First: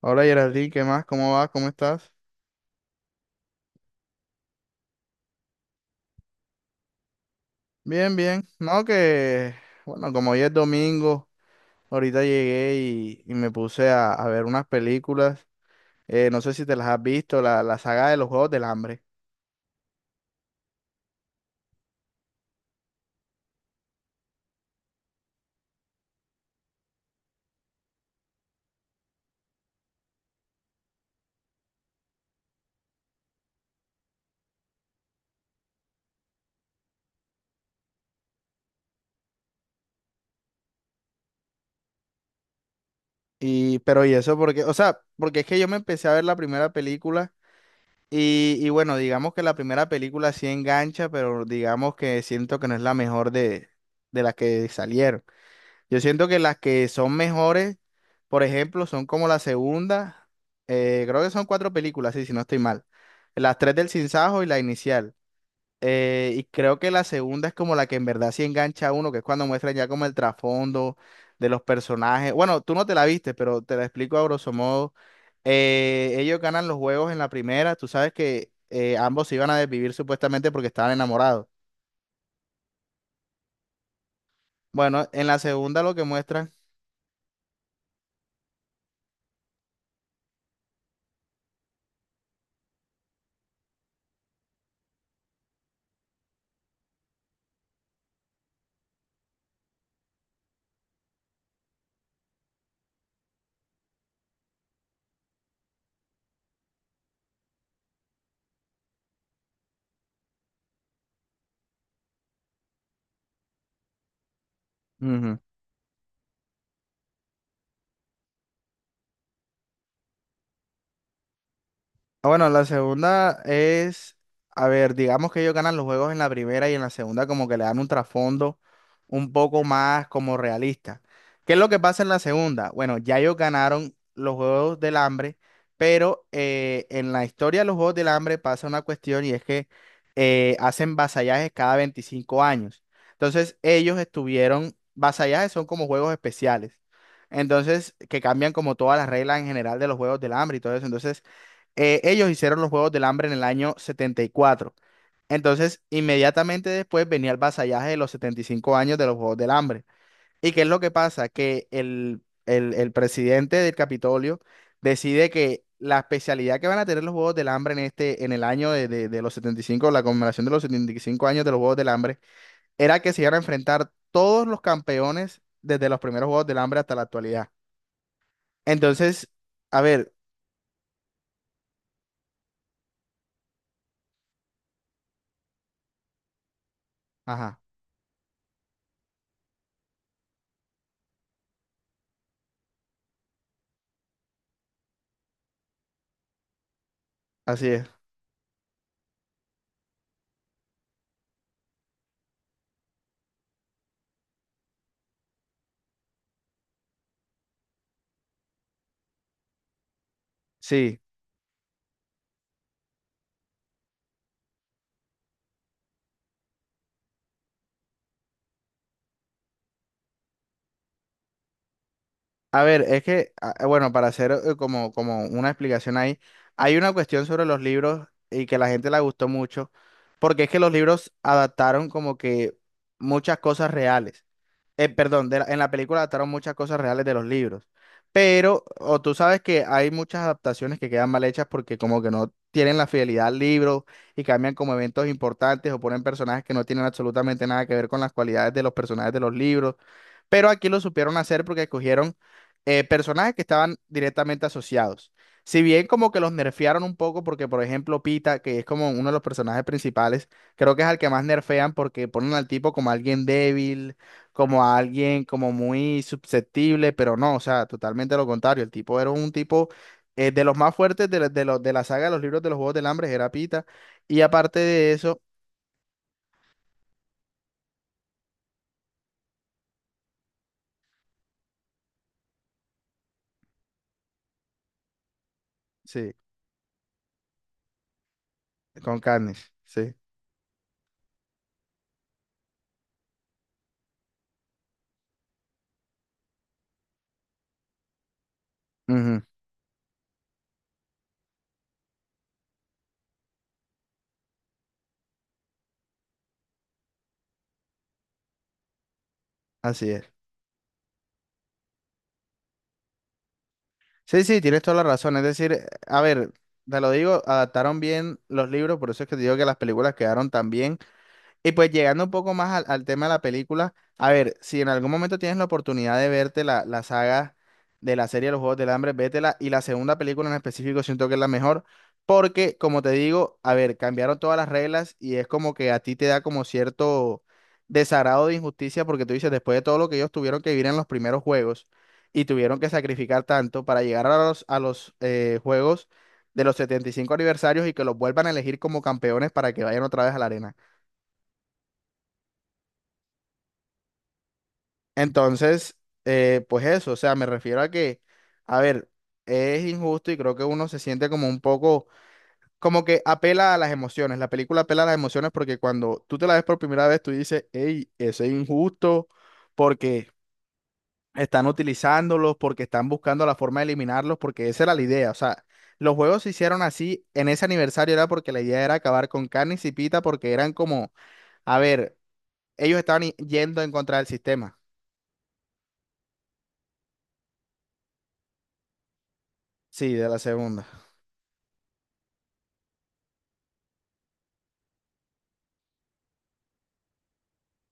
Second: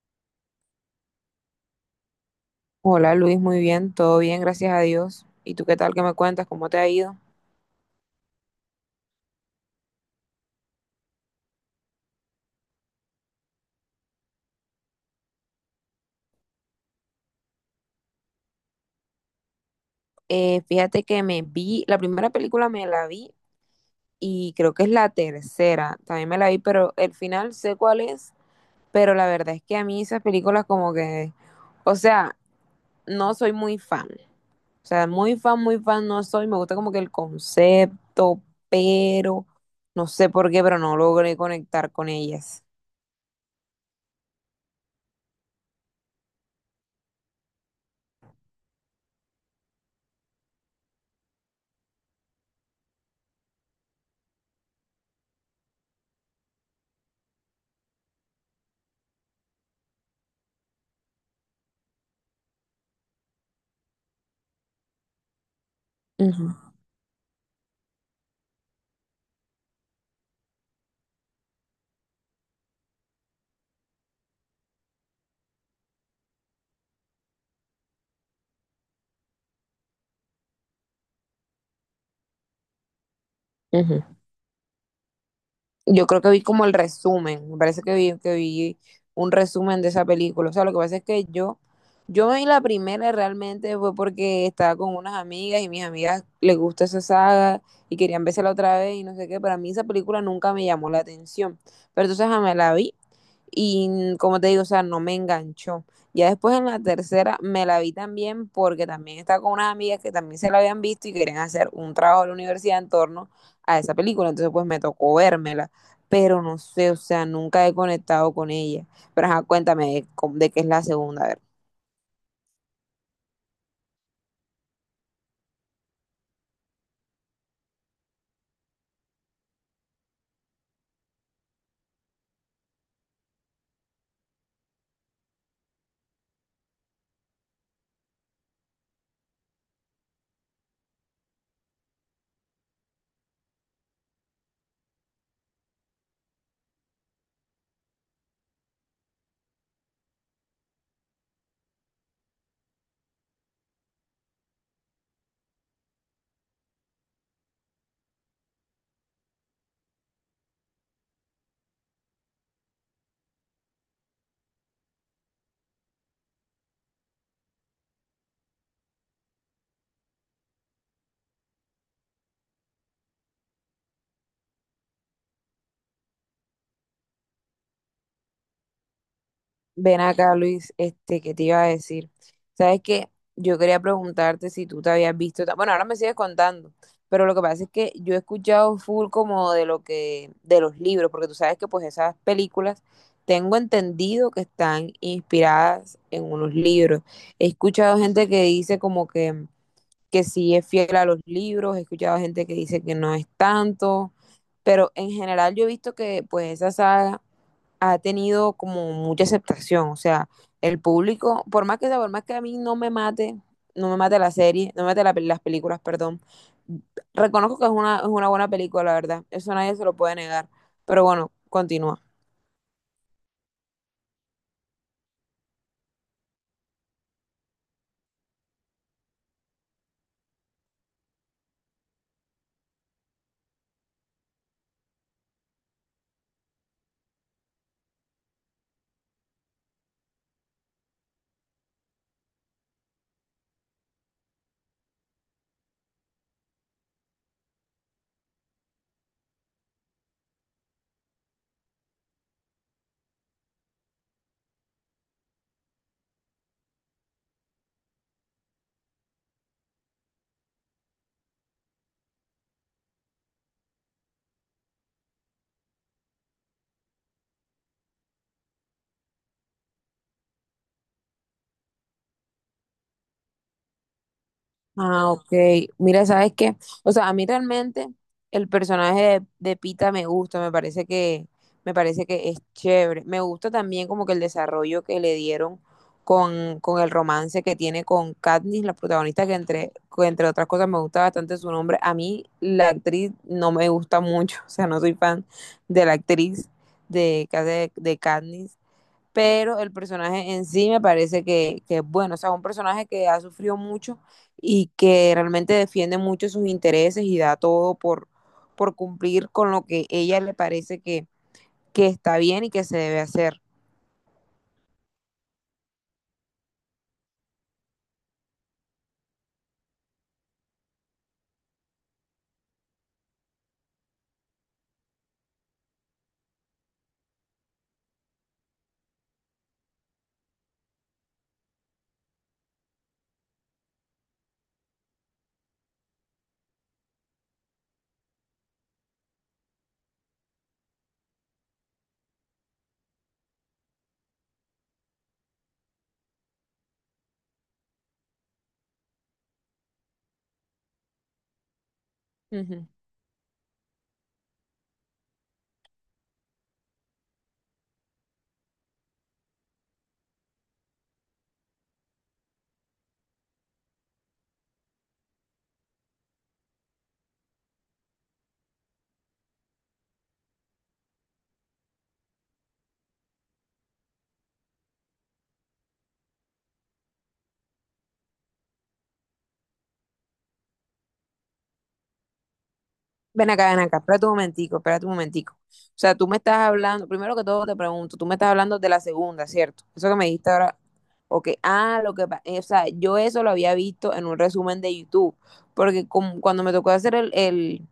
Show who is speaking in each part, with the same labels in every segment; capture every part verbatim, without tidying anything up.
Speaker 1: Hola Geraldine, ¿qué más? ¿Cómo vas? ¿Cómo estás?
Speaker 2: Hola Luis, muy bien, todo bien, gracias a Dios. ¿Y tú qué tal? ¿Qué me cuentas? ¿Cómo te ha ido?
Speaker 1: Bien, bien. No, que, bueno, como hoy es domingo, ahorita llegué y, y me puse a, a ver unas películas. Eh, no sé si te las has visto, la, la saga de los Juegos del Hambre.
Speaker 2: Eh, fíjate que me vi, la primera película me la vi y creo que es la tercera, también me la vi, pero el final sé cuál es, pero la verdad es que a mí esas películas como que, o sea, no soy muy fan, o sea, muy fan, muy fan no soy, me gusta como que el concepto, pero no sé por qué, pero no logré conectar con ellas.
Speaker 1: Y, pero y eso porque, o sea, porque es que yo me empecé a ver la primera película y, y bueno, digamos que la primera película sí engancha, pero digamos que siento que no es la mejor de, de las que salieron. Yo siento que las que son mejores, por ejemplo, son como la segunda. Eh, creo que son cuatro películas, sí, si no estoy mal. Las tres del Sinsajo y la inicial. Eh, y
Speaker 2: Ujú,
Speaker 1: creo que la segunda es como la que en verdad sí engancha a uno, que es cuando muestran ya como el trasfondo de los personajes. Bueno, tú no te la viste, pero te la explico a grosso modo. Eh, ellos ganan los juegos en la primera, tú sabes que eh, ambos se iban a desvivir supuestamente porque estaban enamorados.
Speaker 2: ujú.
Speaker 1: Bueno, en la segunda lo que
Speaker 2: Yo creo que vi
Speaker 1: muestran...
Speaker 2: como el resumen, me parece que vi, que vi un resumen de esa película. O sea, lo que pasa es que yo, yo me vi la primera realmente fue porque estaba con unas amigas y mis amigas les gusta esa saga y querían la otra vez y no sé qué, pero a mí esa película nunca me llamó la atención. Pero entonces ajá, me la vi y como te digo, o sea, no me enganchó. Ya después en la tercera me la vi también porque también estaba con unas amigas que también se la habían visto y querían hacer un trabajo de la universidad en torno a esa película. Entonces pues me tocó
Speaker 1: Ujú.
Speaker 2: vérmela. Pero no sé, o sea, nunca he conectado con ella. Pero ajá, cuéntame de, cómo- de qué es la segunda, a ver.
Speaker 1: Ah, bueno, la segunda es, a ver, digamos que ellos ganan los juegos en la primera y en la segunda como que le dan un trasfondo un poco más como realista. ¿Qué es lo que pasa en la segunda? Bueno, ya ellos ganaron los Juegos del Hambre, pero eh, en la historia de los Juegos del Hambre pasa una cuestión y es que eh, hacen vasallajes cada veinticinco años. Entonces ellos estuvieron, vasallajes son como juegos especiales. Entonces, que cambian como todas las reglas en general de los Juegos del Hambre y todo eso. Entonces, eh, ellos hicieron los Juegos del Hambre en el año setenta y cuatro, entonces, inmediatamente después venía el vasallaje de los setenta y cinco años de los Juegos del Hambre. ¿Y qué es lo que pasa? Que el, el, el presidente del Capitolio decide que la especialidad que van a tener los Juegos del Hambre en este, en el año de, de- de los setenta y cinco, la conmemoración de los setenta y cinco años de los Juegos del Hambre, era que se iban a enfrentar todos los campeones desde los primeros Juegos del Hambre hasta la actualidad. Entonces, a
Speaker 2: Ven
Speaker 1: ver,
Speaker 2: acá, Luis, este, ¿qué te iba a decir? Sabes que yo quería preguntarte si tú te habías visto, ta- bueno, ahora me sigues contando, pero lo que
Speaker 1: ajá,
Speaker 2: pasa es que yo he escuchado full como de lo que, de los libros, porque tú sabes que pues esas películas tengo entendido que están inspiradas en unos libros. He
Speaker 1: así es.
Speaker 2: escuchado gente que dice como que, que sí es fiel a los libros, he escuchado gente que dice que no es tanto, pero en general yo he visto que pues esa saga ha tenido como mucha aceptación, o sea, el
Speaker 1: Sí.
Speaker 2: público, por más que sea, por más que a mí no me mate, no me mate la serie, no me mate la, las películas, perdón, reconozco que es una, es una buena película, la verdad, eso nadie se lo puede negar, pero bueno, continúa.
Speaker 1: A ver, es que, ah, eh, bueno, para hacer eh, como, como una explicación ahí, hay una cuestión sobre los libros y que la gente la gustó mucho, porque es que los libros adaptaron como que muchas cosas reales. Eh, perdón, de la- en la película adaptaron muchas cosas reales de los libros, pero, o tú sabes que hay muchas adaptaciones que quedan mal hechas porque como que no tienen la fidelidad al libro y cambian como eventos importantes o ponen personajes que no tienen absolutamente nada que ver con las cualidades de los personajes de los libros. Pero aquí lo supieron hacer porque escogieron eh, personajes que estaban directamente asociados. Si bien como que los nerfearon un poco porque, por ejemplo, Pita, que es como uno de los personajes principales, creo que es al que más nerfean porque ponen al tipo como alguien débil, como a alguien como muy susceptible, pero no, o sea, totalmente lo contrario. El tipo era un tipo eh, de los más fuertes de, la- de, los- de la saga de los libros de los Juegos del Hambre, era Pita. Y aparte de
Speaker 2: Ah,
Speaker 1: eso,
Speaker 2: ok. Mira, ¿sabes qué? O sea, a mí realmente el personaje de, de Pita me gusta, me parece que, me parece que es chévere. Me gusta también como que el desarrollo que le dieron
Speaker 1: sí,
Speaker 2: con, con el romance que tiene con Katniss, la
Speaker 1: con
Speaker 2: protagonista, que
Speaker 1: carnes,
Speaker 2: entre,
Speaker 1: sí.
Speaker 2: que entre otras cosas me gusta bastante su nombre. A mí la actriz no me gusta mucho, o sea, no soy fan de la actriz de, que hace de Katniss,
Speaker 1: Ujú,
Speaker 2: pero el personaje en sí me parece que, que es bueno, o sea, un personaje que ha sufrido mucho y que realmente defiende mucho sus intereses y da todo por, por cumplir con lo que
Speaker 1: así es.
Speaker 2: ella le parece que, que está bien y que se debe hacer.
Speaker 1: Sí, sí, tienes toda la razón. Es decir, a ver, te lo digo, adaptaron bien los libros, por eso es que te digo que las películas quedaron también y pues llegando un poco más al, al tema de la película, a ver, si en algún momento tienes la oportunidad de verte la, la saga de la serie de los Juegos del Hambre, vétela. Y la segunda película en específico siento que es la mejor, porque como te digo, a ver, cambiaron todas las reglas y es como que a ti te da como cierto desagrado de injusticia, porque tú dices, después de todo lo que ellos tuvieron que vivir en los primeros juegos y tuvieron que sacrificar tanto para llegar a los, a los eh, juegos de los setenta y cinco aniversarios y que los vuelvan a elegir como campeones para que vayan otra vez a la arena.
Speaker 2: Ujú.
Speaker 1: Entonces, eh, pues eso, o sea, me refiero a que, a ver, es injusto y creo que uno se siente como un poco, como que apela a las emociones, la película apela a las emociones porque cuando tú te la ves por primera vez, tú dices, hey, eso es injusto porque están utilizándolos, porque están buscando la forma de eliminarlos, porque esa era la idea, o sea, los juegos se hicieron así en ese aniversario era porque la idea era acabar con Carne y Pita porque eran como, a ver, ellos estaban i-
Speaker 2: Ven acá, ven
Speaker 1: yendo en
Speaker 2: acá,
Speaker 1: contra del
Speaker 2: espérate un momentico,
Speaker 1: sistema,
Speaker 2: espérate un momentico. O sea, tú me estás hablando, primero que todo te pregunto, tú me estás hablando de la segunda, ¿cierto? Eso
Speaker 1: sí,
Speaker 2: que me
Speaker 1: de la
Speaker 2: dijiste ahora,
Speaker 1: segunda.
Speaker 2: ok, ah, lo que pasa, o sea, yo eso lo había visto en un resumen de YouTube, porque como- cuando me tocó hacer el, el-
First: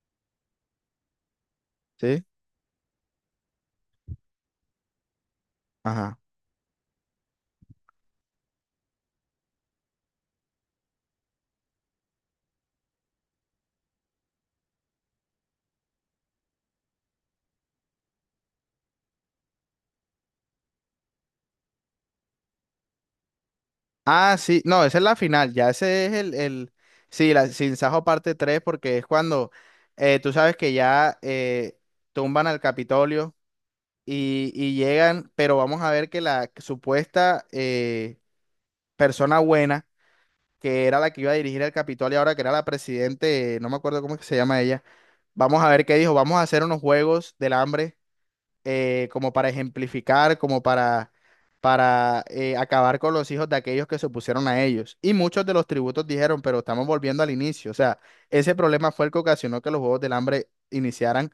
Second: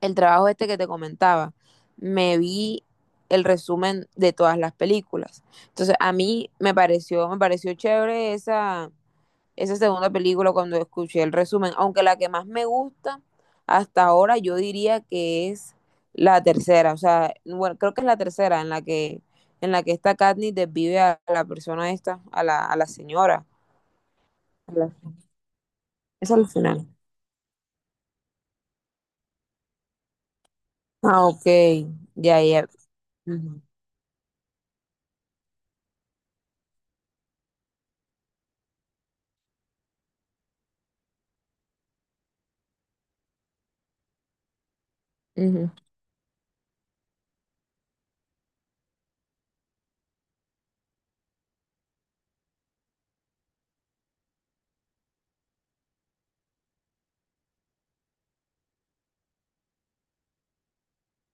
Speaker 2: el trabajo este que te comentaba,
Speaker 1: ¿Sí?
Speaker 2: me vi el resumen de todas las películas. Entonces, a
Speaker 1: Ajá.
Speaker 2: mí me pareció, me pareció chévere esa, esa segunda película cuando escuché el resumen, aunque la que más me gusta hasta ahora yo diría que es la tercera, o sea, bueno, creo que es la tercera en la que en la que esta Katniss desvive a la persona esta, a la, a la señora.
Speaker 1: Ah, sí,
Speaker 2: A
Speaker 1: no,
Speaker 2: la-
Speaker 1: esa es la final, ya ese es
Speaker 2: Es
Speaker 1: el,
Speaker 2: al
Speaker 1: el
Speaker 2: final.
Speaker 1: sí, la Sin Sajo parte tres, porque es cuando eh, tú sabes que ya
Speaker 2: Ah, ok.
Speaker 1: eh,
Speaker 2: Ya,
Speaker 1: tumban al
Speaker 2: ya.
Speaker 1: Capitolio
Speaker 2: Ujú.
Speaker 1: y, y llegan, pero vamos a ver que la supuesta eh, persona buena, que era la que iba a dirigir el Capitolio ahora, que era la presidente, eh, no me acuerdo cómo es que se llama ella, vamos a
Speaker 2: Ujú.
Speaker 1: ver qué dijo, vamos a hacer unos juegos del hambre eh, como para ejemplificar, como para, para eh, acabar con los hijos de aquellos que se opusieron a ellos. Y muchos de los tributos dijeron, pero estamos volviendo al inicio. O sea, ese problema fue el que ocasionó que los Juegos del Hambre iniciaran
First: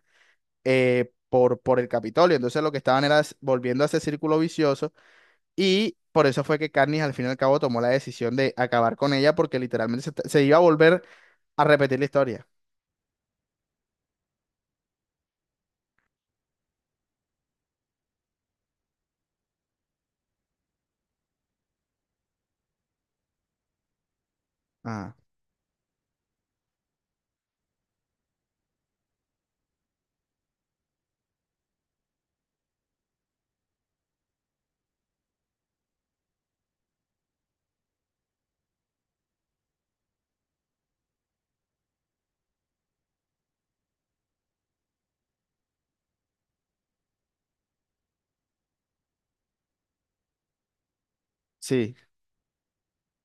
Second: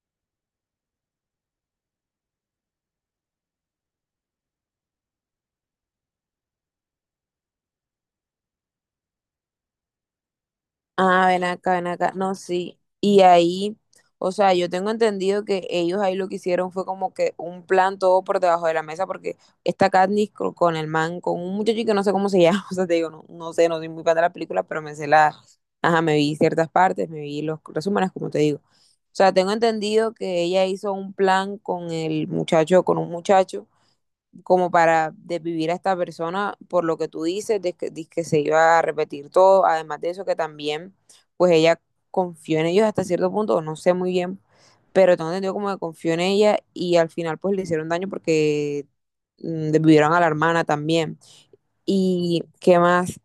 Speaker 1: eh, por, por el Capitolio. Entonces lo que estaban era s- volviendo a ese círculo vicioso y... Por eso fue que Carnes al fin y al cabo tomó la decisión de acabar con ella porque literalmente se, se iba a volver
Speaker 2: Ah, ven
Speaker 1: a
Speaker 2: acá, ven
Speaker 1: repetir la
Speaker 2: acá. No,
Speaker 1: historia.
Speaker 2: sí. Y ahí, o sea, yo tengo entendido que ellos ahí lo que hicieron fue como que un plan todo por debajo de la mesa, porque esta Katniss co- con el man, con un muchacho que no sé cómo se llama, o sea, te digo, no, no sé, no soy muy fan de la película, pero me sé
Speaker 1: Ah,
Speaker 2: la, ajá, me vi ciertas partes, me vi los resúmenes, como te digo. O sea, tengo entendido que ella hizo un plan con el muchacho, con un muchacho como para desvivir a esta persona por lo que tú dices, de que, de que se iba a repetir todo, además de eso que también, pues ella confió en ellos hasta cierto punto, no sé muy bien, pero tengo entendido como que confió en ella y al final pues le hicieron daño porque mm, desvivieron a la hermana también.
Speaker 1: sí,
Speaker 2: ¿Y qué más?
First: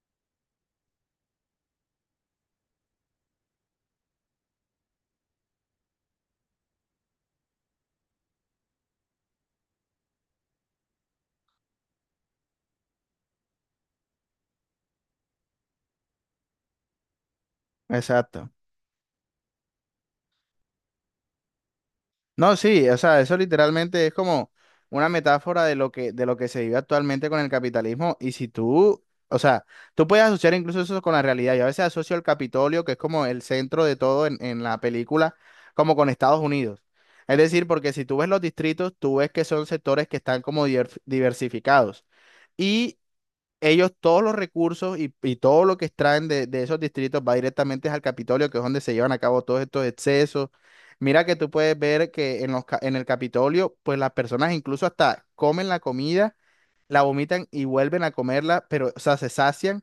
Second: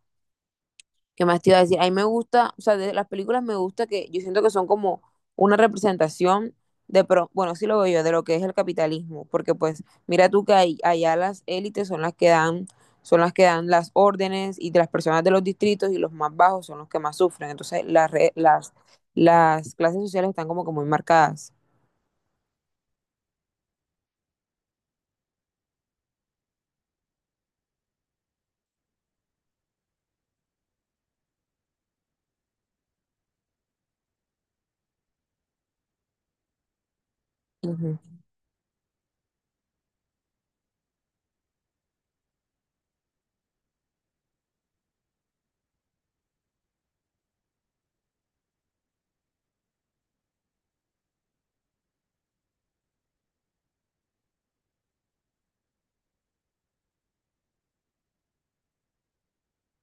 Speaker 2: ¿Qué más te iba a decir? A mí me gusta, o sea, de las películas me gusta que yo siento que son como una representación de, pro, bueno, sí lo veo yo, de lo que es el capitalismo, porque pues mira tú que ahí- allá las élites son las que dan, son las que dan las órdenes y de las personas de los distritos y los más bajos son los que más sufren. Entonces las, re-
Speaker 1: exacto.
Speaker 2: las, las clases sociales están como que muy marcadas.
Speaker 1: No, sí, o sea, eso literalmente es como una metáfora de lo que, de lo que se vive actualmente con el capitalismo. Y si tú, o sea, tú puedes asociar incluso eso con la realidad. Yo a veces asocio el Capitolio, que es como el centro de todo en, en la película, como con Estados Unidos. Es decir, porque si tú ves los distritos, tú ves que son sectores que están como diver- diversificados. Y ellos todos los recursos y, y todo lo que extraen de, de esos distritos va directamente al Capitolio, que es donde se llevan a cabo todos estos excesos. Mira que tú puedes ver que en los, ca- en el Capitolio, pues las personas incluso hasta comen la comida, la vomitan y vuelven a comerla, pero, o sea, se sacian,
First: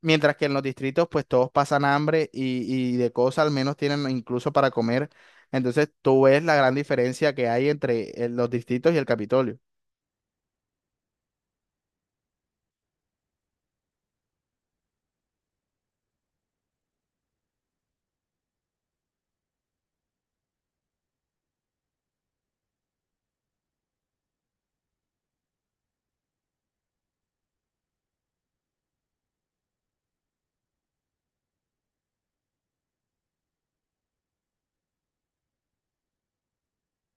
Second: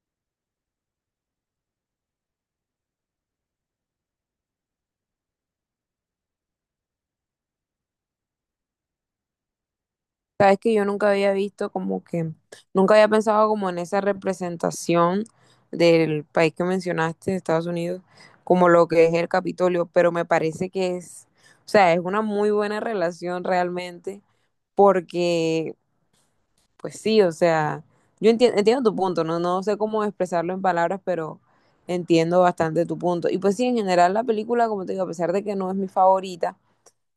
Speaker 1: mientras que en los distritos, pues todos pasan hambre y, y de cosas al menos tienen incluso para comer. Entonces tú ves la gran diferencia que hay entre eh, los distritos y el Capitolio.
Speaker 2: Sabes que yo nunca había visto como que, nunca había pensado como en esa representación del país que mencionaste, de Estados Unidos, como lo que es el Capitolio, pero me parece que es, o sea, es una muy buena relación realmente, porque, pues sí, o sea, yo entiendo, entiendo tu punto, ¿no? No sé cómo expresarlo en palabras, pero entiendo bastante tu punto. Y pues sí, en general la película, como te digo, a pesar de que no es mi favorita,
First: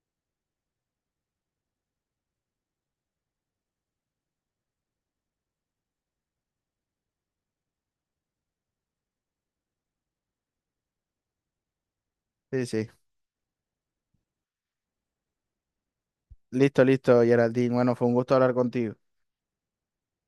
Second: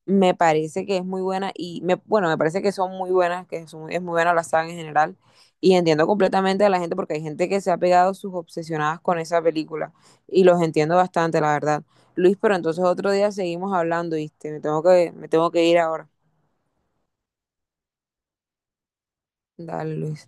Speaker 2: me parece que es muy buena y me, bueno, me parece que son muy buenas, que son, es muy buena la saga en general. Y entiendo completamente a la gente porque hay gente que se ha pegado sus obsesionadas con esa película y los entiendo bastante, la verdad. Luis, pero
Speaker 1: Sí,
Speaker 2: entonces
Speaker 1: sí.
Speaker 2: otro día seguimos hablando, ¿viste? Me tengo que, me tengo que ir ahora.
Speaker 1: Listo, listo, Geraldine. Bueno, fue un gusto hablar contigo.
Speaker 2: Dale, Luis.